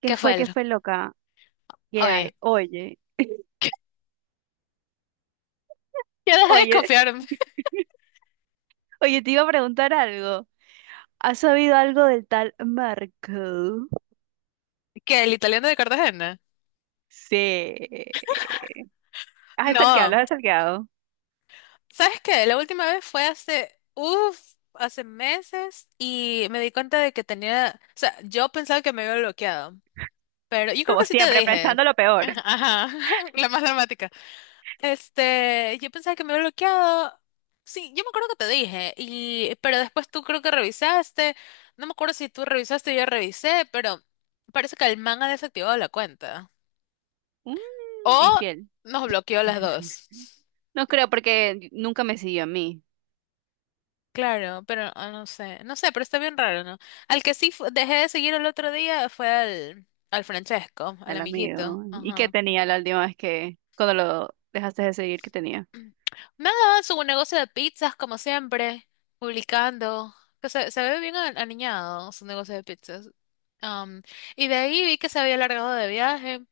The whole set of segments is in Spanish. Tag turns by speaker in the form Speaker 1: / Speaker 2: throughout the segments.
Speaker 1: ¿Qué
Speaker 2: Qué
Speaker 1: falta?
Speaker 2: fue loca? ¿Qué hay?
Speaker 1: Oye,
Speaker 2: Oye,
Speaker 1: yo dejé de
Speaker 2: oye,
Speaker 1: confiar
Speaker 2: oye, te iba a preguntar algo. ¿Has sabido algo del tal Marco?
Speaker 1: que el italiano de Cartagena.
Speaker 2: Sí. Ah, es el que hablo,
Speaker 1: No,
Speaker 2: es el que hago.
Speaker 1: ¿sabes qué? La última vez fue hace meses y me di cuenta de que tenía, o sea, yo pensaba que me había bloqueado, pero yo creo
Speaker 2: Como
Speaker 1: que sí te
Speaker 2: siempre,
Speaker 1: dije.
Speaker 2: pensando lo peor.
Speaker 1: Ajá, la más dramática. Yo pensaba que me había bloqueado. Sí, yo me acuerdo que te dije, pero después tú creo que revisaste, no me acuerdo si tú revisaste o yo revisé, pero parece que el man ha desactivado la cuenta.
Speaker 2: Mm,
Speaker 1: O
Speaker 2: infiel.
Speaker 1: nos bloqueó las dos.
Speaker 2: No creo porque nunca me siguió a mí,
Speaker 1: Claro, pero no sé, no sé, pero está bien raro, ¿no? Al que sí dejé de seguir el otro día fue al Francesco, al
Speaker 2: al
Speaker 1: amiguito.
Speaker 2: amigo. ¿Y qué
Speaker 1: Ajá.
Speaker 2: tenía la última vez que, cuando lo dejaste de seguir, qué tenía?
Speaker 1: Nada, su negocio de pizzas, como siempre, publicando. Que se ve bien aniñado su negocio de pizzas. Am, y de ahí vi que se había largado de viaje.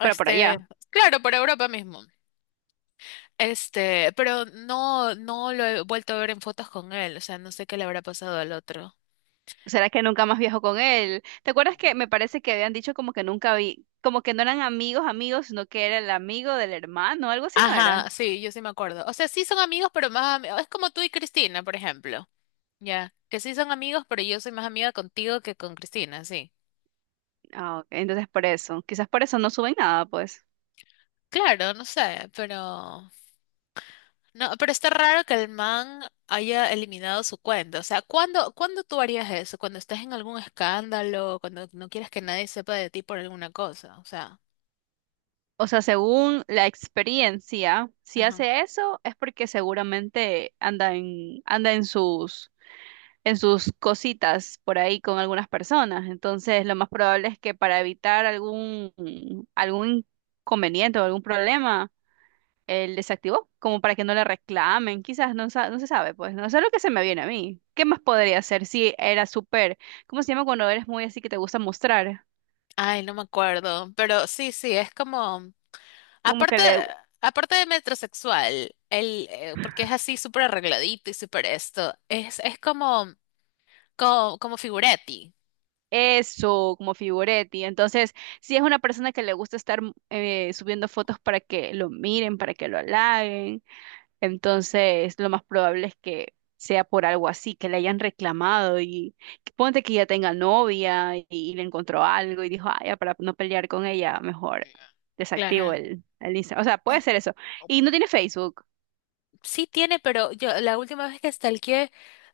Speaker 2: Pero por
Speaker 1: Este,
Speaker 2: allá.
Speaker 1: claro, por Europa mismo. Pero no lo he vuelto a ver en fotos con él, o sea, no sé qué le habrá pasado al otro.
Speaker 2: ¿Será que nunca más viajo con él? ¿Te acuerdas que me parece que habían dicho como que nunca vi, como que no eran amigos, amigos, sino que era el amigo del hermano, algo así no era?
Speaker 1: Ajá, sí, yo sí me acuerdo. O sea, sí son amigos, pero más amigos. Es como tú y Cristina, por ejemplo. Ya, que sí son amigos, pero yo soy más amiga contigo que con Cristina, sí.
Speaker 2: Ah, ok, entonces por eso, quizás por eso no suben nada, pues.
Speaker 1: Claro, no sé, pero no, pero está raro que el man haya eliminado su cuenta. O sea, ¿cuándo tú harías eso? Cuando estás en algún escándalo, cuando no quieres que nadie sepa de ti por alguna cosa, o sea,
Speaker 2: O sea, según la experiencia, si
Speaker 1: ajá.
Speaker 2: hace eso es porque seguramente anda anda en sus cositas por ahí con algunas personas. Entonces, lo más probable es que para evitar algún, algún inconveniente o algún problema él desactivó, como para que no le reclamen, quizás no, no se sabe, pues, no, eso es lo que se me viene a mí. ¿Qué más podría hacer si era súper, cómo se llama cuando eres muy así que te gusta mostrar?
Speaker 1: Ay, no me acuerdo, pero sí, sí, es como,
Speaker 2: Como que
Speaker 1: aparte,
Speaker 2: le,
Speaker 1: aparte de metrosexual, el, porque es así súper arregladito y súper esto, es como, figurati.
Speaker 2: eso, como figuretti. Entonces, si es una persona que le gusta estar subiendo fotos para que lo miren, para que lo halaguen. Entonces, lo más probable es que sea por algo así, que le hayan reclamado y que ponte que ya tenga novia y, le encontró algo y dijo, ah, ya, para no pelear con ella, mejor desactivo
Speaker 1: Claro.
Speaker 2: el Instagram. O sea, puede ser eso. Y no tiene Facebook.
Speaker 1: Sí tiene, pero yo la última vez que stalkeé,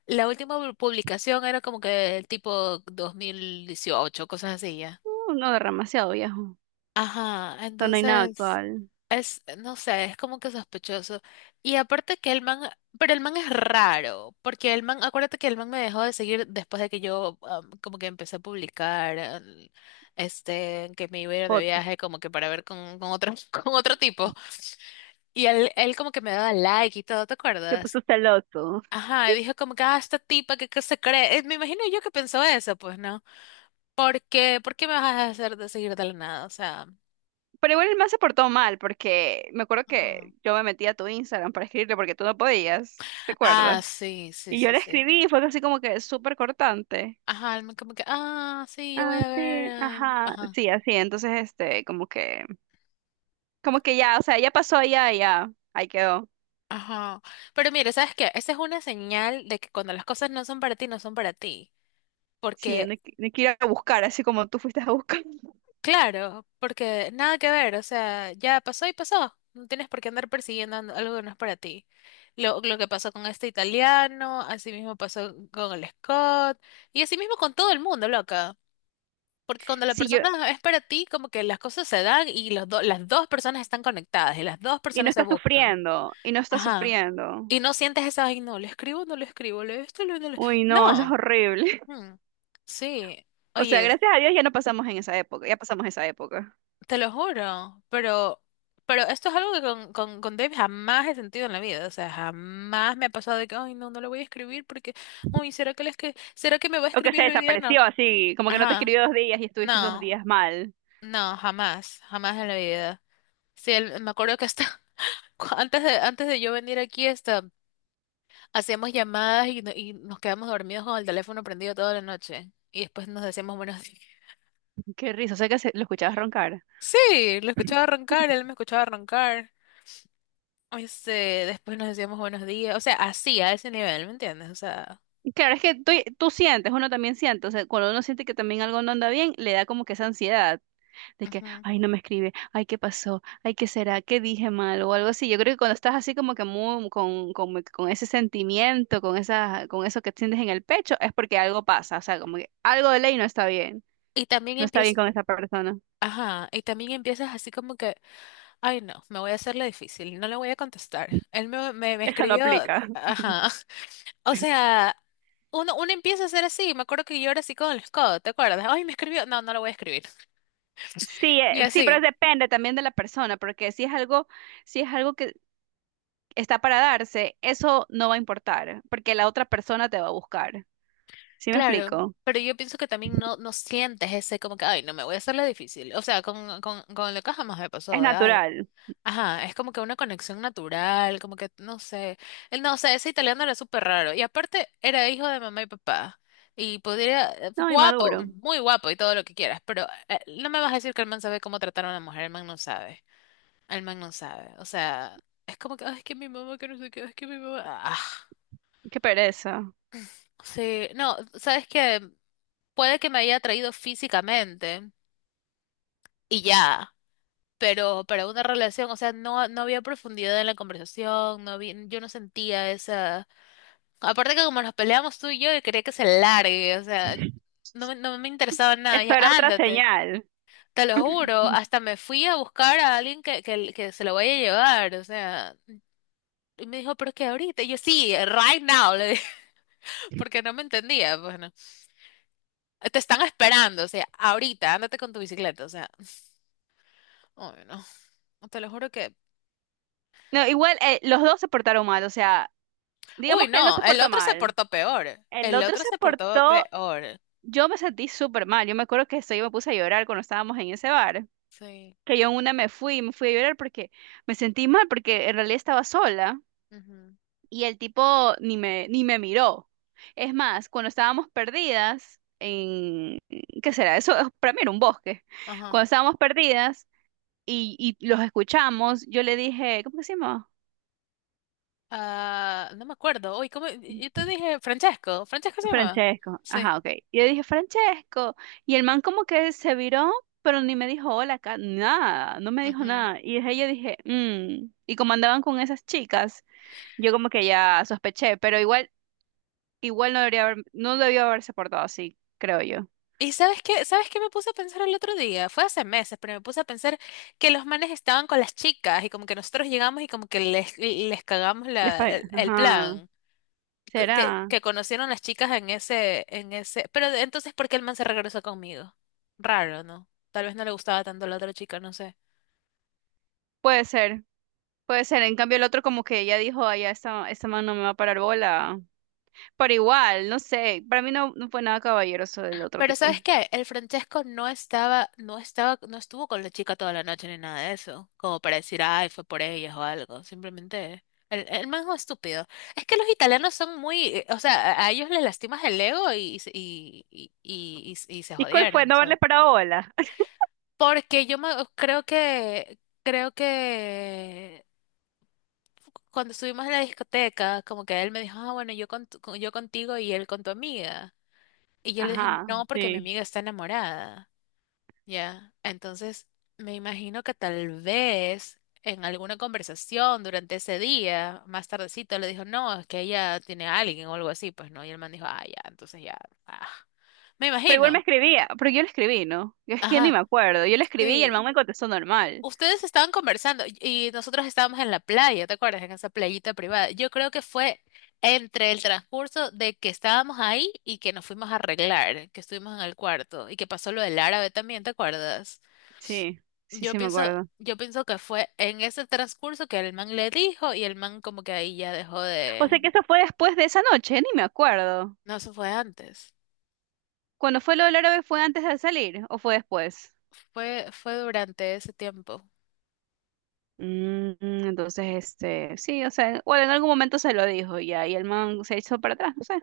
Speaker 1: la última publicación era como que tipo 2018, cosas así ya.
Speaker 2: No, demasiado viejo. O
Speaker 1: Ajá,
Speaker 2: sea, no hay nada
Speaker 1: entonces
Speaker 2: actual.
Speaker 1: es, no sé, es como que sospechoso. Y aparte que el man, pero el man es raro, porque el man, acuérdate que el man me dejó de seguir después de que yo como que empecé a publicar, que me iba a ir de
Speaker 2: Fotos.
Speaker 1: viaje como que para ver con otro, con otro tipo. Y él como que me daba like y todo, ¿te
Speaker 2: Se
Speaker 1: acuerdas?
Speaker 2: puso celoso.
Speaker 1: Ajá, y dijo como que, esta tipa que se cree. Me imagino yo que pensó eso, pues, ¿no? Porque, ¿por qué me vas a hacer de seguir de la nada? O sea,
Speaker 2: Pero igual el man se portó mal porque me acuerdo
Speaker 1: ajá.
Speaker 2: que yo me metí a tu Instagram para escribirle porque tú no podías, ¿te
Speaker 1: Ah,
Speaker 2: acuerdas?
Speaker 1: sí, sí,
Speaker 2: Y yo
Speaker 1: sí,
Speaker 2: le
Speaker 1: sí.
Speaker 2: escribí y fue así como que súper cortante.
Speaker 1: Ajá, como que, sí, yo voy
Speaker 2: Ah,
Speaker 1: a
Speaker 2: sí,
Speaker 1: ver.
Speaker 2: ajá,
Speaker 1: Ajá,
Speaker 2: sí, así, entonces, este, como que ya, o sea, ya pasó, ya, ahí quedó.
Speaker 1: ajá. Pero mire, ¿sabes qué? Esa es una señal de que cuando las cosas no son para ti, no son para ti.
Speaker 2: Sí,
Speaker 1: Porque,
Speaker 2: no hay que ir a buscar, así como tú fuiste a buscar.
Speaker 1: claro, porque nada que ver, o sea, ya pasó y pasó. No tienes por qué andar persiguiendo algo que no es para ti. Lo que pasó con este italiano, así mismo pasó con el Scott, y así mismo con todo el mundo, loca. Porque cuando la
Speaker 2: Sí, yo,
Speaker 1: persona es para ti, como que las cosas se dan y las dos personas están conectadas y las dos
Speaker 2: y no
Speaker 1: personas se
Speaker 2: está
Speaker 1: buscan.
Speaker 2: sufriendo, y no está
Speaker 1: Ajá.
Speaker 2: sufriendo.
Speaker 1: Y no sientes esa, ay, no, le escribo, no le escribo, le esto, le, no le-".
Speaker 2: Uy, no, eso es
Speaker 1: No.
Speaker 2: horrible.
Speaker 1: Mm. Sí.
Speaker 2: O sea,
Speaker 1: Oye,
Speaker 2: gracias a Dios ya no pasamos en esa época, ya pasamos esa época.
Speaker 1: te lo juro, pero esto es algo que con Dave jamás he sentido en la vida. O sea, jamás me ha pasado de que, ay, no, no le voy a escribir porque, uy, ¿será que me va a
Speaker 2: O que se
Speaker 1: escribir hoy día? No.
Speaker 2: desapareció así, como que no te
Speaker 1: Ajá.
Speaker 2: escribió 2 días y estuviste dos
Speaker 1: No.
Speaker 2: días mal.
Speaker 1: No, jamás. Jamás en la vida. Sí, me acuerdo que hasta antes de yo venir aquí, hacíamos llamadas y, no- y nos quedamos dormidos con el teléfono prendido toda la noche. Y después nos decíamos buenos días.
Speaker 2: Qué risa, o sea que lo escuchabas roncar.
Speaker 1: Sí, lo escuchaba arrancar, él me escuchaba arrancar. Este, Después nos decíamos buenos días. O sea, así, a ese nivel, ¿me entiendes? O sea.
Speaker 2: Claro, es que tú sientes, uno también siente, o sea, cuando uno siente que también algo no anda bien, le da como que esa ansiedad de que,
Speaker 1: Ujú.
Speaker 2: ay, no me escribe, ay, ¿qué pasó? Ay, ¿qué será? ¿Qué dije mal? O algo así. Yo creo que cuando estás así como que muy, con ese sentimiento, con esa, con eso que sientes en el pecho, es porque algo pasa, o sea, como que algo de ley no está bien,
Speaker 1: Y también
Speaker 2: no está bien
Speaker 1: empiezas,
Speaker 2: con esa persona.
Speaker 1: ajá, y también empiezas así como que, ay no, me voy a hacerle difícil, no le voy a contestar. Él me
Speaker 2: Eso no
Speaker 1: escribió,
Speaker 2: aplica.
Speaker 1: ajá. O sea, uno empieza a ser así. Me acuerdo que yo era así con el Scott, ¿te acuerdas? Ay, me escribió. No, no lo voy a escribir.
Speaker 2: Sí,
Speaker 1: Y
Speaker 2: sí, pero
Speaker 1: así,
Speaker 2: depende también de la persona, porque si es algo, si es algo que está para darse, eso no va a importar, porque la otra persona te va a buscar. ¿Sí me
Speaker 1: claro.
Speaker 2: explico?
Speaker 1: Pero yo pienso que también no sientes ese como que, ay, no me voy a hacerle difícil. O sea, con lo que jamás me pasó
Speaker 2: Es
Speaker 1: de, ay.
Speaker 2: natural.
Speaker 1: Ajá, es como que una conexión natural, como que, no sé. Él No, o sea, ese italiano era súper raro. Y aparte, era hijo de mamá y papá. Y podría,
Speaker 2: No,
Speaker 1: guapo,
Speaker 2: inmaduro.
Speaker 1: muy guapo y todo lo que quieras. Pero no me vas a decir que el man sabe cómo tratar a una mujer, el man no sabe. El man no sabe. O sea, es como que, "Ay, es que mi mamá, que no sé qué, es que mi mamá. Ah."
Speaker 2: Qué pereza.
Speaker 1: Sí, no, sabes que puede que me haya atraído físicamente y ya, pero para una relación, o sea, no había profundidad en la conversación, no había, yo no sentía esa. Aparte que como nos peleamos tú y yo quería que se largue, o sea, no, no me interesaba nada,
Speaker 2: Eso
Speaker 1: ya,
Speaker 2: era otra
Speaker 1: ándate.
Speaker 2: señal.
Speaker 1: Te lo juro, hasta me fui a buscar a alguien que se lo vaya a llevar, o sea, y me dijo, pero es que ahorita, y yo sí, right now. Porque no me entendía, bueno. Te están esperando, o sea, ahorita, ándate con tu bicicleta, o sea, uy, no, te lo juro que...
Speaker 2: No, igual los dos se portaron mal, o sea,
Speaker 1: Uy,
Speaker 2: digamos que él no
Speaker 1: no,
Speaker 2: se
Speaker 1: el
Speaker 2: porta
Speaker 1: otro se
Speaker 2: mal.
Speaker 1: portó peor,
Speaker 2: El
Speaker 1: el
Speaker 2: otro
Speaker 1: otro
Speaker 2: se
Speaker 1: se portó
Speaker 2: portó,
Speaker 1: peor.
Speaker 2: yo me sentí súper mal. Yo me acuerdo que esto, yo me puse a llorar cuando estábamos en ese bar,
Speaker 1: Sí,
Speaker 2: que yo en una me fui a llorar porque me sentí mal, porque en realidad estaba sola
Speaker 1: ujú,
Speaker 2: y el tipo ni me miró. Es más, cuando estábamos perdidas en, ¿qué será? Para mí era un bosque.
Speaker 1: ajá.
Speaker 2: Cuando estábamos perdidas y, los escuchamos, yo le dije, ¿cómo que se llama?
Speaker 1: Ah, no me acuerdo, uy, ¿cómo? Yo te dije, Francesco, Francesco se llamaba.
Speaker 2: Francesco,
Speaker 1: Sí.
Speaker 2: ajá, ok. Y yo dije, Francesco. Y el man como que se viró, pero ni me dijo hola, nada, no me dijo
Speaker 1: Ujú.
Speaker 2: nada. Y desde ahí yo dije, "Mm". Y como andaban con esas chicas, yo como que ya sospeché, pero igual, no debió haberse portado así, creo yo.
Speaker 1: ¿Y sabes qué? ¿Sabes qué me puse a pensar el otro día? Fue hace meses, pero me puse a pensar que los manes estaban con las chicas y como que nosotros llegamos y como que les cagamos la, el
Speaker 2: Ajá,
Speaker 1: plan. que, que-
Speaker 2: será,
Speaker 1: que conocieron las chicas en ese. Pero entonces, ¿por qué el man se regresó conmigo? Raro, ¿no? Tal vez no le gustaba tanto la otra chica, no sé.
Speaker 2: puede ser, puede ser. En cambio el otro como que ya dijo, ay, ya esta man no me va a parar bola. Pero igual, no sé, para mí no, no fue nada caballeroso del otro
Speaker 1: Pero
Speaker 2: tipo.
Speaker 1: ¿sabes qué? El Francesco no estaba, no estaba, no estuvo con la chica toda la noche ni nada de eso. Como para decir, ay, fue por ellas o algo. Simplemente. El man es un estúpido. Es que los italianos son muy, o sea, a ellos les lastimas el ego y se
Speaker 2: ¿Y cuál fue?
Speaker 1: jodieron, o
Speaker 2: ¿No
Speaker 1: sea.
Speaker 2: haberle parado bola?
Speaker 1: Porque creo que cuando estuvimos en la discoteca, como que él me dijo, ah, bueno, yo contigo y él con tu amiga. Y yo le dije,
Speaker 2: Ajá,
Speaker 1: no, porque mi
Speaker 2: sí.
Speaker 1: amiga está enamorada. Ya, entonces me imagino que tal vez en alguna conversación durante ese día, más tardecito, le dijo, no, es que ella tiene a alguien o algo así, pues no. Y el man dijo, ah, ya, entonces ya, ah. Me
Speaker 2: Pero igual me
Speaker 1: imagino.
Speaker 2: escribía, pero yo le escribí, ¿no? Yo es que ni
Speaker 1: Ajá,
Speaker 2: me acuerdo. Yo le escribí y el
Speaker 1: sí.
Speaker 2: man me contestó normal.
Speaker 1: Ustedes estaban conversando y nosotros estábamos en la playa, ¿te acuerdas? En esa playita privada. Yo creo que fue entre el transcurso de que estábamos ahí y que nos fuimos a arreglar, que estuvimos en el cuarto y que pasó lo del árabe también, ¿te acuerdas?
Speaker 2: Sí, sí,
Speaker 1: Yo
Speaker 2: sí me
Speaker 1: pienso,
Speaker 2: acuerdo.
Speaker 1: yo pienso que fue en ese transcurso que el man le dijo y el man como que ahí ya dejó
Speaker 2: O sea
Speaker 1: de...
Speaker 2: que eso fue después de esa noche, ni me acuerdo.
Speaker 1: No, eso fue antes.
Speaker 2: Cuando fue lo del árabe, ¿fue antes de salir o fue después?
Speaker 1: Fue durante ese tiempo.
Speaker 2: Mm, entonces, este, sí, o sea, bueno, en algún momento se lo dijo ya, y el man se echó para atrás, no sé.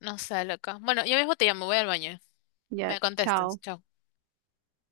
Speaker 1: No sé, loca. Bueno, yo mismo te llamo, voy al baño.
Speaker 2: Ya,
Speaker 1: Me contestas.
Speaker 2: chao.
Speaker 1: Chao.